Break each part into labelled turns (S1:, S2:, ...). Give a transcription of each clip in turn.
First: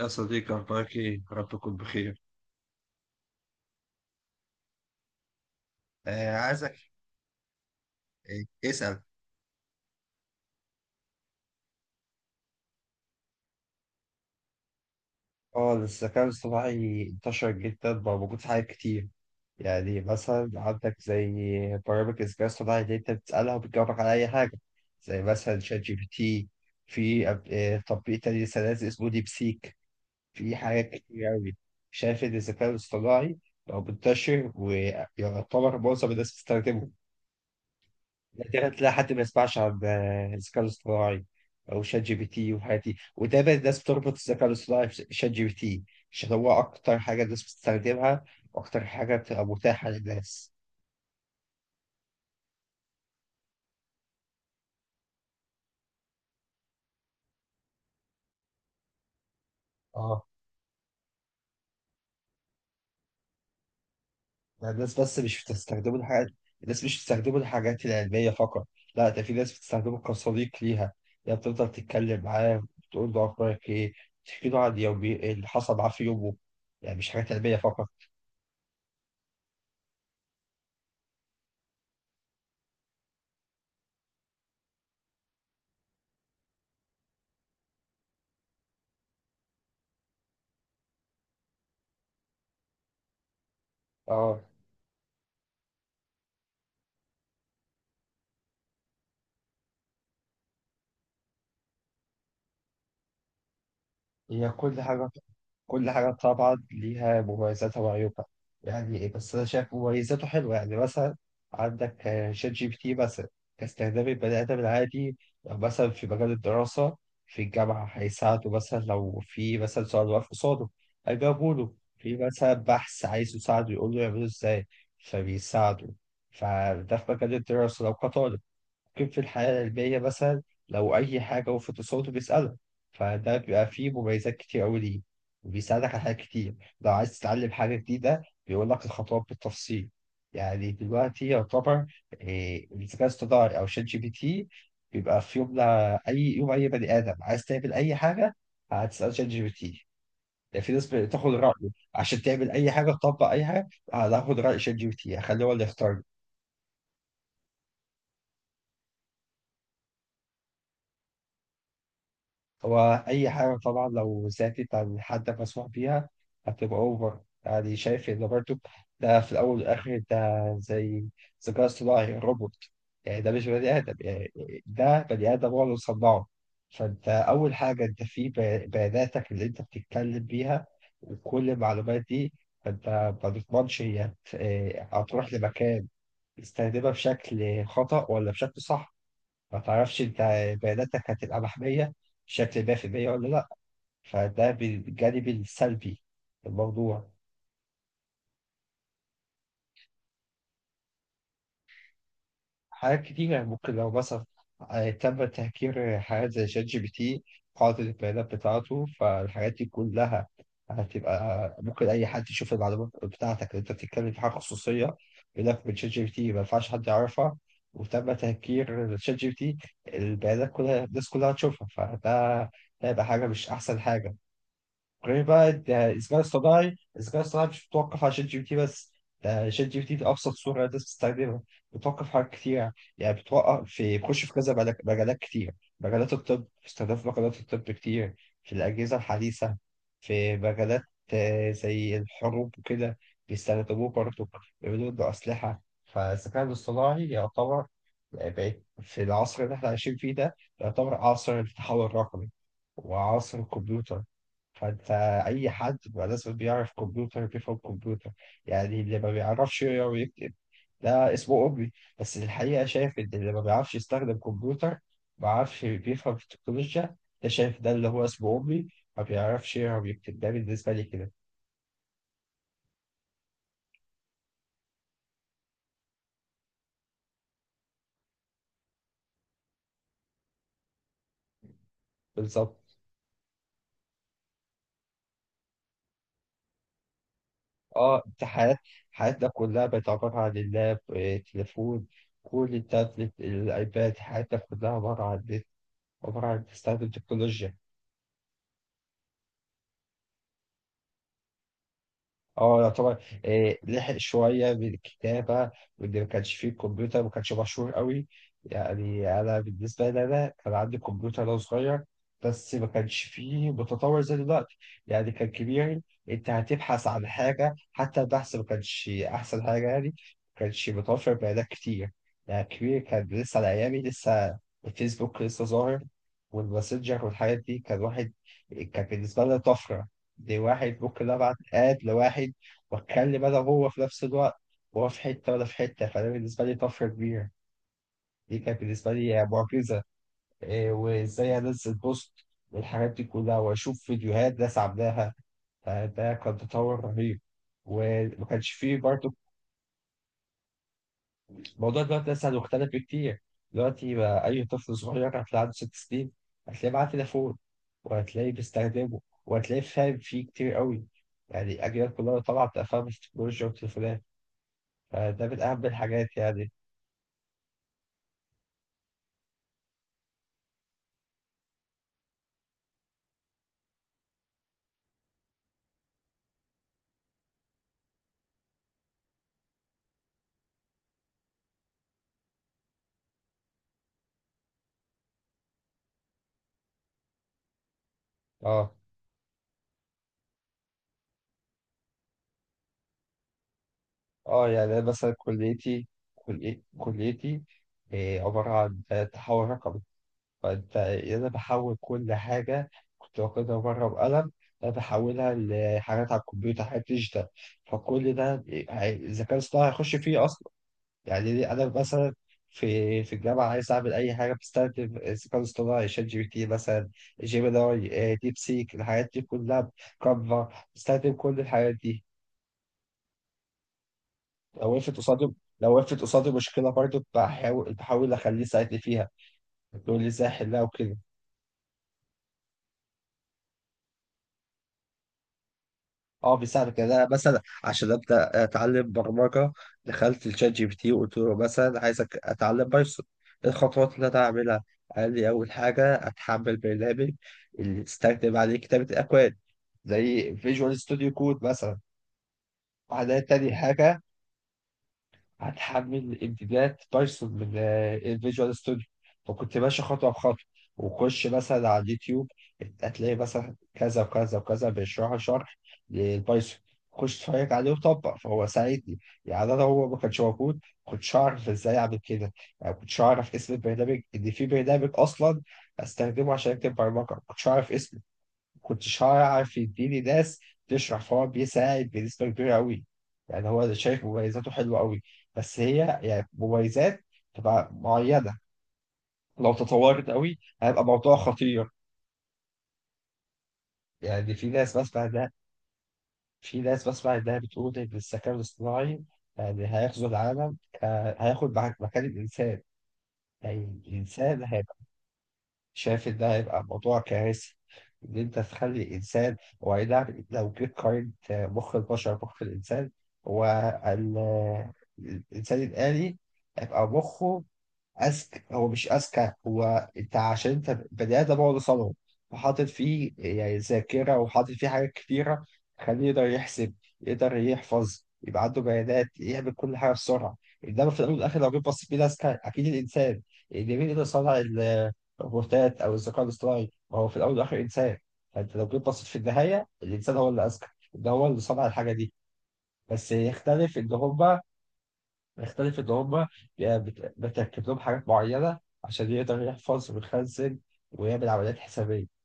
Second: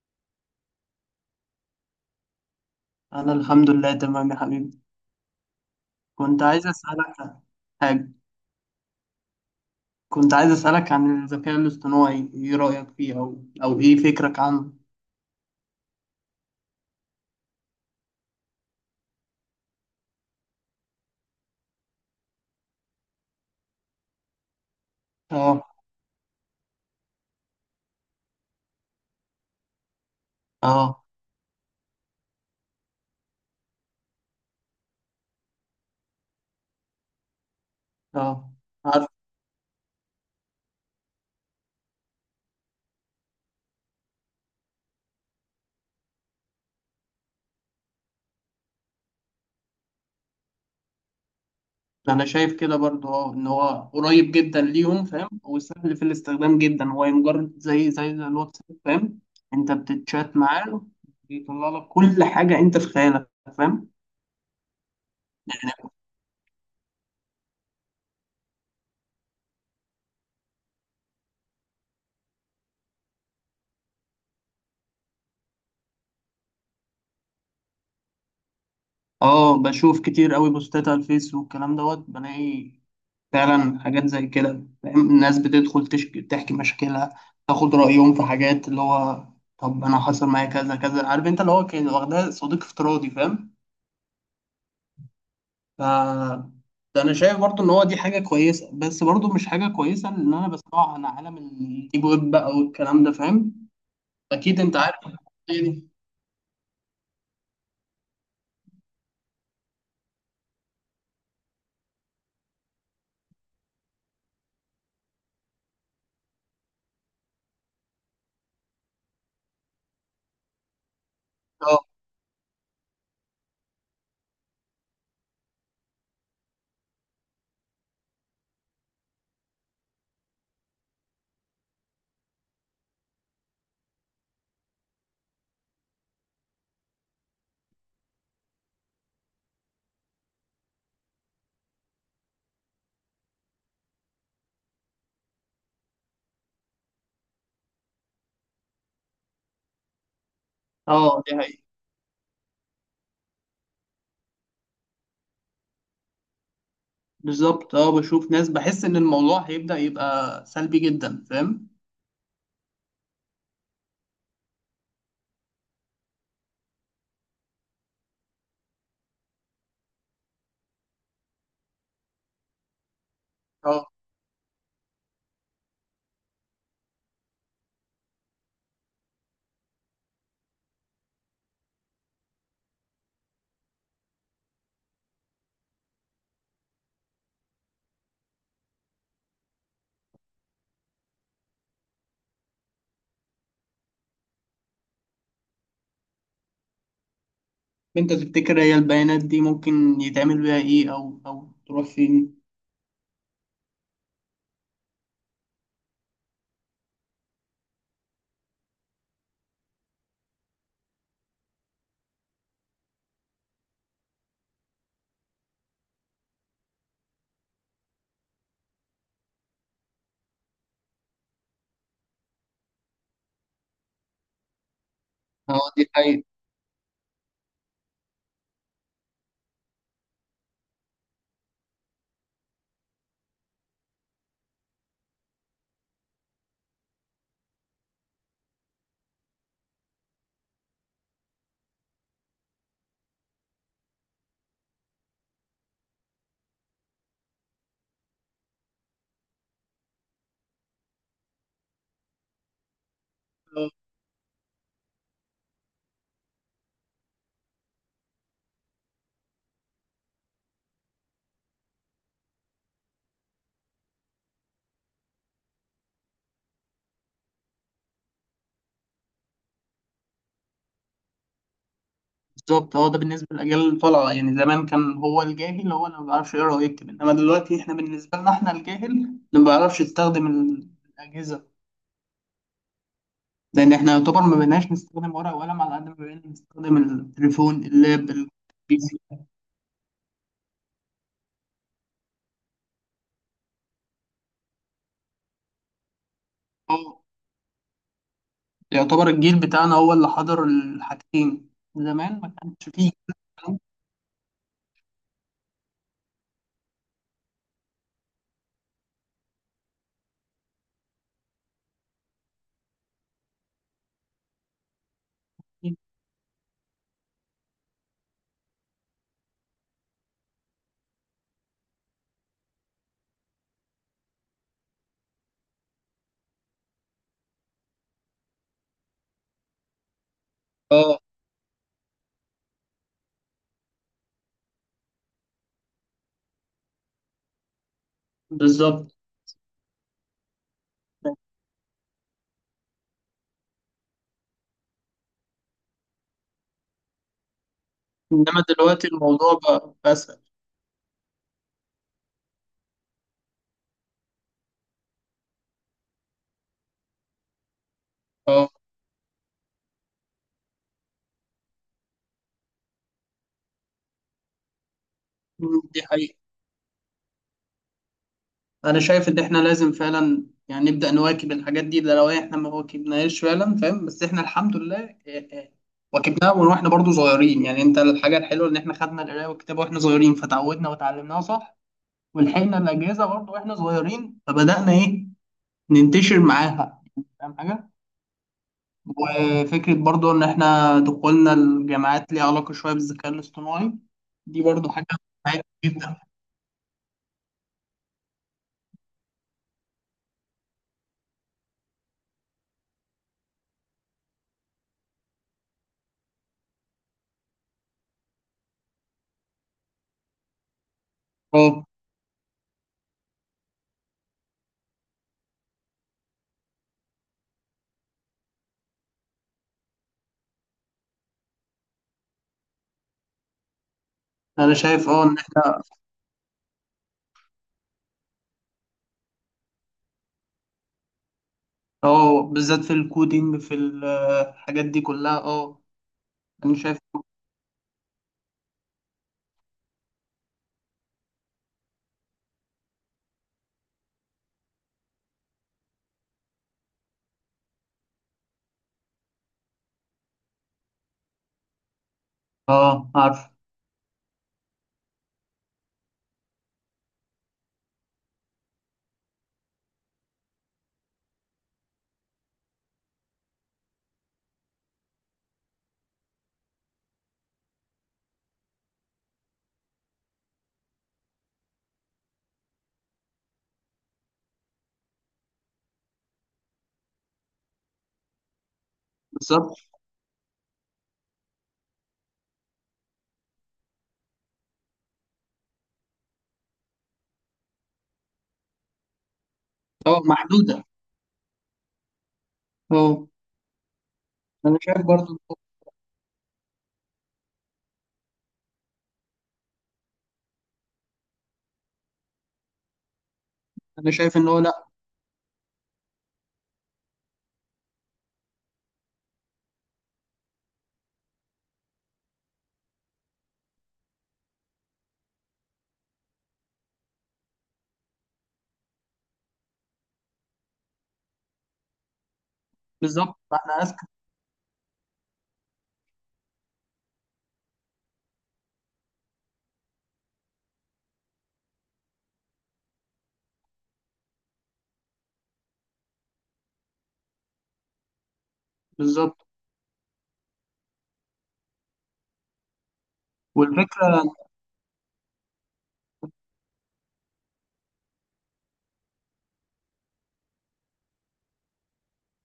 S1: يا صديقي، أخبارك إيه؟ رب تكون بخير.
S2: أنا الحمد لله تمام يا حبيبي.
S1: آه،
S2: كنت عايز
S1: عايزك.
S2: أسألك عن حاجة.
S1: آه، اسأل.
S2: كنت عايز أسألك عن الذكاء الاصطناعي، إيه رأيك فيه أو إيه فكرك عنه؟
S1: اه الذكاء الاصطناعي انتشر جدا، بقى موجود في حاجات كتير. يعني مثلا عندك زي برامج الذكاء الاصطناعي اللي انت بتسألها وبتجاوبك على أي حاجة، زي مثلا
S2: آه.
S1: شات جي بي تي. في أب- آه، تطبيق تاني لسه نازل اسمه ديب سيك. في حاجات
S2: آه.
S1: كتير أوي. شايف إن الذكاء الاصطناعي بقى منتشر، ويعتبر معظم الناس بتستخدمه.
S2: آه،
S1: نادرا تلاقي
S2: عارف.
S1: حد ما يسمعش عن الذكاء الاصطناعي او شات جي بي تي والحاجات دي. وده بقى الناس بتربط الذكاء الاصطناعي بشات جي بي تي عشان هو اكتر حاجه الناس بتستخدمها، واكتر حاجه بتبقى متاحه للناس.
S2: أنا شايف كده برضو، أه إن هو قريب جدا ليهم، فاهم، وسهل في الاستخدام جدا، هو مجرد زي الواتساب، فاهم؟ أنت
S1: اه.
S2: بتتشات معاه، بيطلع لك كل حاجة أنت في خيالك، فاهم؟
S1: يعني الناس بس مش بتستخدمه الحاجات، الناس مش بتستخدمه الحاجات العلميه فقط، لا، ده في ناس بتستخدمه كصديق ليها. يعني بتفضل تتكلم معاه، بتقول له اخبارك ايه، تحكي له عن يومي اللي حصل معاه في يومه. يعني مش حاجات علميه فقط.
S2: آه، بشوف كتير أوي بوستات على الفيس والكلام دوت، بلاقي فعلا حاجات زي كده، فاهم، الناس بتدخل تشكي تحكي مشاكلها، تاخد رأيهم في حاجات، اللي هو طب أنا حصل معايا كذا كذا، عارف، أنت اللي هو كان واخدها صديق افتراضي، فاهم؟
S1: اه.
S2: ف ده أنا شايف برضو إن هو دي حاجة كويسة، بس برضو مش حاجة كويسة إن أنا بسمعه عن عالم الديب ويب بقى والكلام ده، فاهم؟
S1: هي
S2: أكيد أنت
S1: كل
S2: عارف
S1: حاجه،
S2: الحكاية دي.
S1: كل حاجة طبعا ليها مميزاتها وعيوبها. يعني إيه؟ بس أنا شايف مميزاته حلوة. يعني مثلا عندك شات جي بي تي مثلا، كاستخدام البني آدم العادي. لو مثلا في مجال الدراسة، في الجامعة هيساعده، مثلا لو في مثلا سؤال واقف قصاده هيجاوبه له،
S2: أه.
S1: في مثلا بحث عايز يساعده يقول له يعمله إزاي فبيساعده. فده في مجال الدراسة لو كطالب، كيف في الحياة العلمية مثلا لو أي حاجة وقفت قصاده بيسأله. فده بيبقى فيه مميزات كتير أوي ليه، وبيساعدك على حاجات كتير. لو عايز تتعلم حاجة جديدة بيقول لك الخطوات بالتفصيل. يعني دلوقتي يعتبر الذكاء الاصطناعي أو شات جي بي تي بيبقى في يوم، أي يوم أي بني آدم عايز تعمل أي حاجة هتسأل شات جي بي تي. يعني في ناس
S2: أه،
S1: بتاخد
S2: دي حقيقة.
S1: رأيه عشان تعمل أي حاجة تطبق أي حاجة، هتاخد رأي شات جي بي تي هخليه هو اللي يختار.
S2: بالظبط، أه بشوف ناس، بحس إن الموضوع هيبدأ يبقى سلبي جدا، فاهم؟
S1: هو أي حاجة طبعا لو زادت عن حد مسموح بيها هتبقى أوفر. يعني شايف إن برضه، ده في الأول والآخر ده زي ذكاء اصطناعي روبوت، يعني ده مش بني
S2: أه،
S1: آدم. يعني ده بني آدم هو اللي صنعه. فأنت أول حاجة أنت بياناتك اللي أنت بتتكلم بيها وكل المعلومات دي، فأنت ما تضمنش هتروح لمكان تستخدمها بشكل خطأ ولا بشكل صح. ما تعرفش انت بياناتك هتبقى محمية بشكل 100% ولا لا. فده بالجانب السلبي الموضوع.
S2: انت تفتكر هي البيانات دي ممكن يتعمل بيها ايه، او تروح فين؟
S1: حاجات كتيرة ممكن، لو مثلا تم تهكير حاجات زي شات جي بي تي، قاعدة البيانات بتاعته فالحاجات دي كلها، هتبقى ممكن أي حد يشوف المعلومات بتاعتك اللي أنت بتتكلم في حاجة خصوصية، يقول لك من شات جي بي تي ما ينفعش حد يعرفها، وتم تهكير شات جي بي تي، البيانات كلها الناس كلها هتشوفها. فده ده هيبقى حاجة مش أحسن حاجة. غير بقى
S2: اه، دي
S1: ده الذكاء
S2: حقيقة.
S1: الاصطناعي. الذكاء الاصطناعي مش متوقف على شات جي بي تي بس، ده شات جي بي تي في ابسط صوره الناس بتستخدمها. بتوقف في حاجات كتير، يعني بتوقف في، بيخش في كذا مجالات كتير. مجالات الطب، في استخدام في مجالات الطب كتير، في الاجهزه الحديثه، في مجالات زي الحروب وكده بيستخدموه برضه، بيعملوا له اسلحه. فالذكاء الاصطناعي يعتبر بقت في العصر اللي احنا عايشين فيه ده، يعتبر عصر التحول الرقمي وعصر
S2: اه،
S1: الكمبيوتر. فانت، اي حد بقى لازم بيعرف كمبيوتر، بيفهم كمبيوتر. يعني اللي ما بيعرفش يقرا ويكتب ده اسمه أمي، بس الحقيقة شايف إن اللي ما بيعرفش يستخدم كمبيوتر ما بيعرفش بيفهم في التكنولوجيا، ده شايف ده اللي هو اسمه أمي، ما بيعرفش يقرا ويكتب، ده بالنسبة لي كده.
S2: بالظبط. هو ده بالنسبة للأجيال الطالعة، يعني زمان كان هو الجاهل هو اللي ما بيعرفش يقرا ويكتب، إنما دلوقتي احنا بالنسبة لنا احنا الجاهل اللي ما بيعرفش يستخدم الأجهزة.
S1: بالظبط.
S2: لأن احنا يعتبر ما بقيناش نستخدم ورق وقلم على قد ما بقينا نستخدم التليفون،
S1: اه
S2: اللاب،
S1: انت حيات
S2: البي سي.
S1: حياتنا كلها بقت عبارة عن اللاب، تليفون، كل التابلت الأيباد. حياتنا كلها عبارة عن، عبارة عن
S2: اه،
S1: تستخدم تكنولوجيا.
S2: يعتبر الجيل بتاعنا هو اللي حضر الحاجتين، زمان ما كانش
S1: اه،
S2: فيه
S1: يعتبر
S2: الكلام
S1: لحق شوية بالكتابة، واللي ما كانش فيه الكمبيوتر ما كانش مشهور قوي. يعني أنا بالنسبة لي أنا كان عندي كمبيوتر وأنا صغير، بس ما كانش فيه متطور زي دلوقتي. يعني كان
S2: ده.
S1: كبير، أنت هتبحث عن حاجة حتى البحث ما كانش أحسن حاجة، يعني ما كانش متوفر بيانات كتير. يعني كبير كان لسه على أيامي. لسه الفيسبوك لسه ظاهر، والماسنجر والحاجات دي، كان واحد كان بالنسبة لنا طفرة، دي واحد
S2: اه،
S1: ممكن أبعت آد لواحد، وخلي بقى هو في نفس الوقت هو في حتة وأنا في حتة. فده بالنسبة لي طفرة كبيرة، دي كانت بالنسبة
S2: بالظبط.
S1: لي معجزة. إيه وإزاي أنزل بوست والحاجات دي كلها، وأشوف فيديوهات ناس عاملاها. فده كان تطور رهيب، وما
S2: انما
S1: كانش فيه
S2: دلوقتي
S1: برضه.
S2: الموضوع بقى اسهل.
S1: الموضوع دلوقتي لسه مختلف كتير. دلوقتي بقى أي طفل صغير هتلاقي عنده 6 سنين، هتلاقيه معاه تليفون وهتلاقيه
S2: اه.
S1: بيستخدمه، وهتلاقيه فاهم فيه كتير قوي. يعني الأجيال كلها طبعا بتبقى فاهمة في التكنولوجيا والتليفونات. فده من
S2: مم،
S1: أهم
S2: دي حقيقة.
S1: الحاجات يعني.
S2: انا شايف ان احنا لازم فعلا، يعني نبدأ نواكب الحاجات دي، ده لو احنا ما واكبناهاش فعلا، فاهم، بس احنا الحمد لله إيه إيه، واكبناها من واحنا برضو صغيرين. يعني انت الحاجة الحلوة ان احنا خدنا القراية والكتابة واحنا صغيرين فتعودنا وتعلمناها صح، ولحقنا الأجهزة برضو واحنا صغيرين فبدأنا ايه ننتشر معاها، فاهم حاجة؟
S1: اه.
S2: وفكرة برضو ان احنا دخولنا الجامعات ليها علاقة شوية بالذكاء الاصطناعي، دي
S1: اه
S2: برضو
S1: يعني أنا
S2: حاجة
S1: مثلا
S2: مهمة
S1: كليتي،
S2: جدا.
S1: كليتي عبارة عن تحول رقمي. فانت انا بحول كل حاجة كنت واخدها بره بقلم، انا بحولها لحاجات على الكمبيوتر، حاجات ديجيتال. فكل ده الذكاء الاصطناعي هيخش فيه اصلا. يعني ليه،
S2: اه.
S1: انا مثلا في الجامعة عايز أعمل أي حاجة بستخدم الذكاء الاصطناعي، شات جي بي تي مثلا، جيميناي، ديب سيك، الحاجات دي كلها، كانفا، بستخدم كل الحاجات دي.
S2: انا
S1: لو
S2: شايف
S1: وقفت
S2: اه ان
S1: قصادي،
S2: احنا
S1: لو وقفت قصادي مشكلة برضه بحاول أخليه يساعدني فيها، يقول لي إزاي أحلها وكده.
S2: اه بالذات في الكودينج في الحاجات دي كلها. اه.
S1: أه
S2: انا شايف
S1: بيساعدك. يعني أنا مثلا عشان أبدأ أتعلم برمجة، دخلت الشات جي بي تي وقلت له مثلا عايزك أتعلم بايثون، إيه الخطوات اللي أنا أعملها؟ قال لي أول حاجة أتحمل برنامج اللي استخدم عليه كتابة الأكواد، زي فيجوال ستوديو كود مثلا.
S2: اه.
S1: بعدها
S2: عارف.
S1: تاني حاجة هتحمل امتدادات بايثون من الفيجوال ستوديو. فكنت ماشي خطوه بخطوه، وخش مثلا على اليوتيوب هتلاقي مثلا كذا وكذا وكذا بيشرحوا شرح للبايثون، خش اتفرج عليه وطبق. فهو ساعدني. يعني انا هو ما كانش موجود كنتش اعرف ازاي اعمل كده، يعني كنتش اعرف اسم البرنامج ان في برنامج اصلا استخدمه عشان اكتب برمجه، كنتش اعرف اسمه، كنتش هعرف
S2: بالظبط.
S1: يديني ناس تشرح. فهو بيساعد بنسبة كبيرة أوي. يعني هو شايف مميزاته حلوة أوي، بس هي يعني مميزات تبقى معينة، لو
S2: اه،
S1: تطورت أوي
S2: محدوده.
S1: هيبقى موضوع خطير.
S2: اه.
S1: يعني في
S2: انا
S1: ناس
S2: شايف
S1: بسمع
S2: برضو.
S1: ده، في ناس بسمع إنها بتقول إن الذكاء الاصطناعي يعني هيغزو العالم، هياخد مكان الإنسان. يعني
S2: انا شايف ان هو
S1: الإنسان
S2: لا.
S1: شايف إن ده هيبقى موضوع كارثي، إن أنت تخلي الإنسان. هو أي نعم لو جيت قارنت مخ البشر بمخ الإنسان، هو ال- الإنسان الآلي هيبقى مخه اذكى. هو مش اذكى، هو انت عشان انت بدأت بقعد صنعه، وحاطط فيه
S2: بالظبط،
S1: يعني
S2: احنا اذكى.
S1: ذاكره، وحاطط فيه حاجات كتيره، خليه يقدر يحسب، يقدر يحفظ، يبقى عنده بيانات، يعمل كل حاجه بسرعه. انما في الاول والاخر لو جيت بصيت بيه اذكى، اكيد الانسان اللي مين يقدر يصنع الروبوتات او الذكاء الاصطناعي، ما هو في الاول والاخر انسان. فانت لو جيت بصيت في
S2: بالظبط.
S1: النهايه الانسان هو اللي اذكى، ده هو اللي صنع الحاجه دي. بس يختلف ان
S2: والفكره.
S1: هما، بيختلف إن هما بتركب لهم حاجات معينة عشان يقدر يحفظ ويخزن ويعمل عمليات حسابية.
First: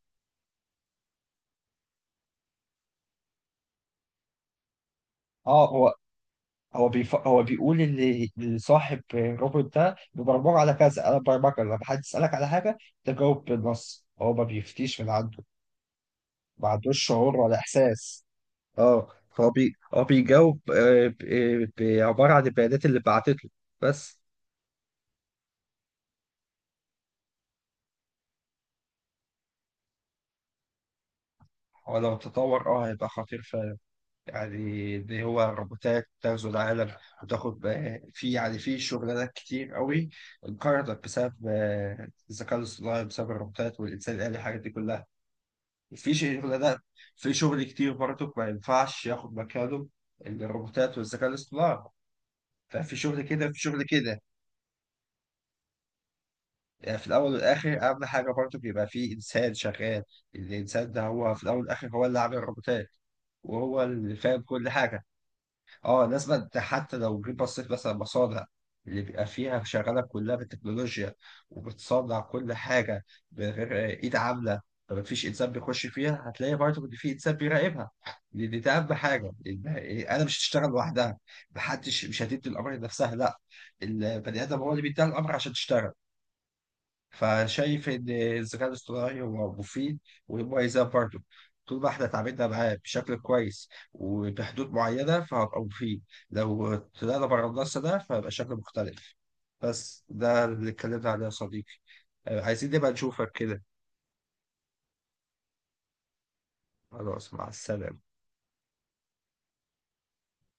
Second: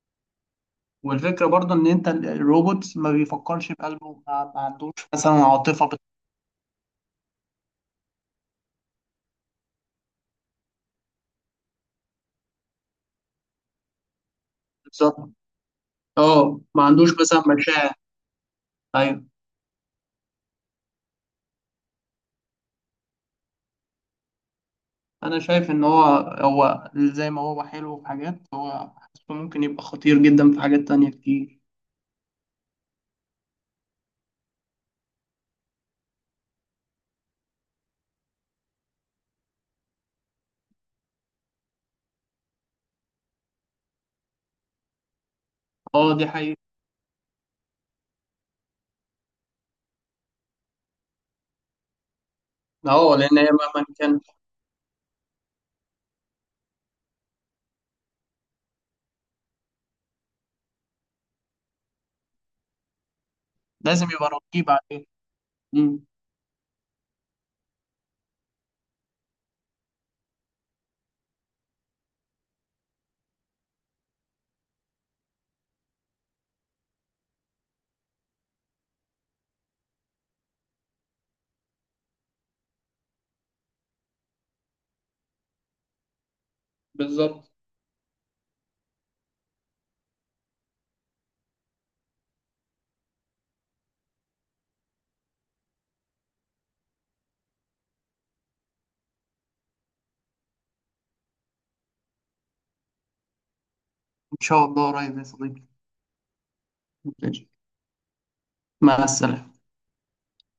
S2: والفكره برضو ان انت الروبوت ما بيفكرش بقلبه، ما عندوش مثلا
S1: اه
S2: عاطفه
S1: هو، هو بيقول ان صاحب الروبوت ده ببرمجه على كذا، انا برمجه لما حد يسالك على حاجه تجاوب بالنص، هو ما بيفتيش من
S2: بالظبط.
S1: عنده.
S2: اه،
S1: ما
S2: ما
S1: عندوش
S2: عندوش
S1: شعور
S2: مثلا
S1: ولا
S2: مشاعر.
S1: احساس. اه.
S2: ايوه.
S1: هو بيجاوب عباره عن البيانات اللي بعتت له بس.
S2: انا شايف ان هو زي ما هو حلو في حاجات، هو حاسه ممكن يبقى خطير جدا في حاجات تانية كتير.
S1: هو لو تطور اه هيبقى خطير فعلا. يعني اللي هو روبوتات تغزو العالم، وتاخد في، يعني في شغلانات كتير قوي انقرضت بسبب الذكاء الاصطناعي، بسبب الروبوتات والإنسان الآلي الحاجات دي كلها. في
S2: اه، دي حقيقة.
S1: شغلانات، في شغل كتير برضه ما ينفعش ياخد مكانه الروبوتات والذكاء الاصطناعي، ففي
S2: اه،
S1: شغل
S2: لأن هي
S1: كده في شغل
S2: مهما كان،
S1: كده. يعني في الأول والآخر أهم حاجة برضه بيبقى في إنسان شغال، الإنسان ده هو في الأول والآخر هو اللي عامل الروبوتات، وهو
S2: لازم
S1: اللي
S2: يبقى
S1: فاهم كل
S2: رقيب
S1: حاجة.
S2: عليه. مم.
S1: اه لازم. أنت حتى لو جيت بصيت مثلا مصانع اللي بيبقى فيها شغاله كلها بالتكنولوجيا، وبتصنع كل حاجه بغير ايد عامله، فما فيش انسان بيخش فيها، هتلاقي برضه ان في انسان بيراقبها، لان ده اهم حاجه، إن انا مش هتشتغل لوحدها، محدش مش هتدي الامر لنفسها، لا، البني ادم هو اللي بيديها الامر عشان تشتغل.
S2: بالظبط.
S1: فشايف ان الذكاء الاصطناعي هو مفيد ومميزات برضه، طول ما احنا اتعاملنا معاه بشكل كويس وبحدود معينه فهبقى مفيد، لو طلعنا بره النص ده فهيبقى شكل مختلف. بس ده اللي اتكلمنا عليه يا صديقي. عايزين نبقى نشوفك كده.
S2: إن شاء الله قريب يا صديقي.
S1: خلاص، مع
S2: ماشي.
S1: السلامه.
S2: مع السلامة.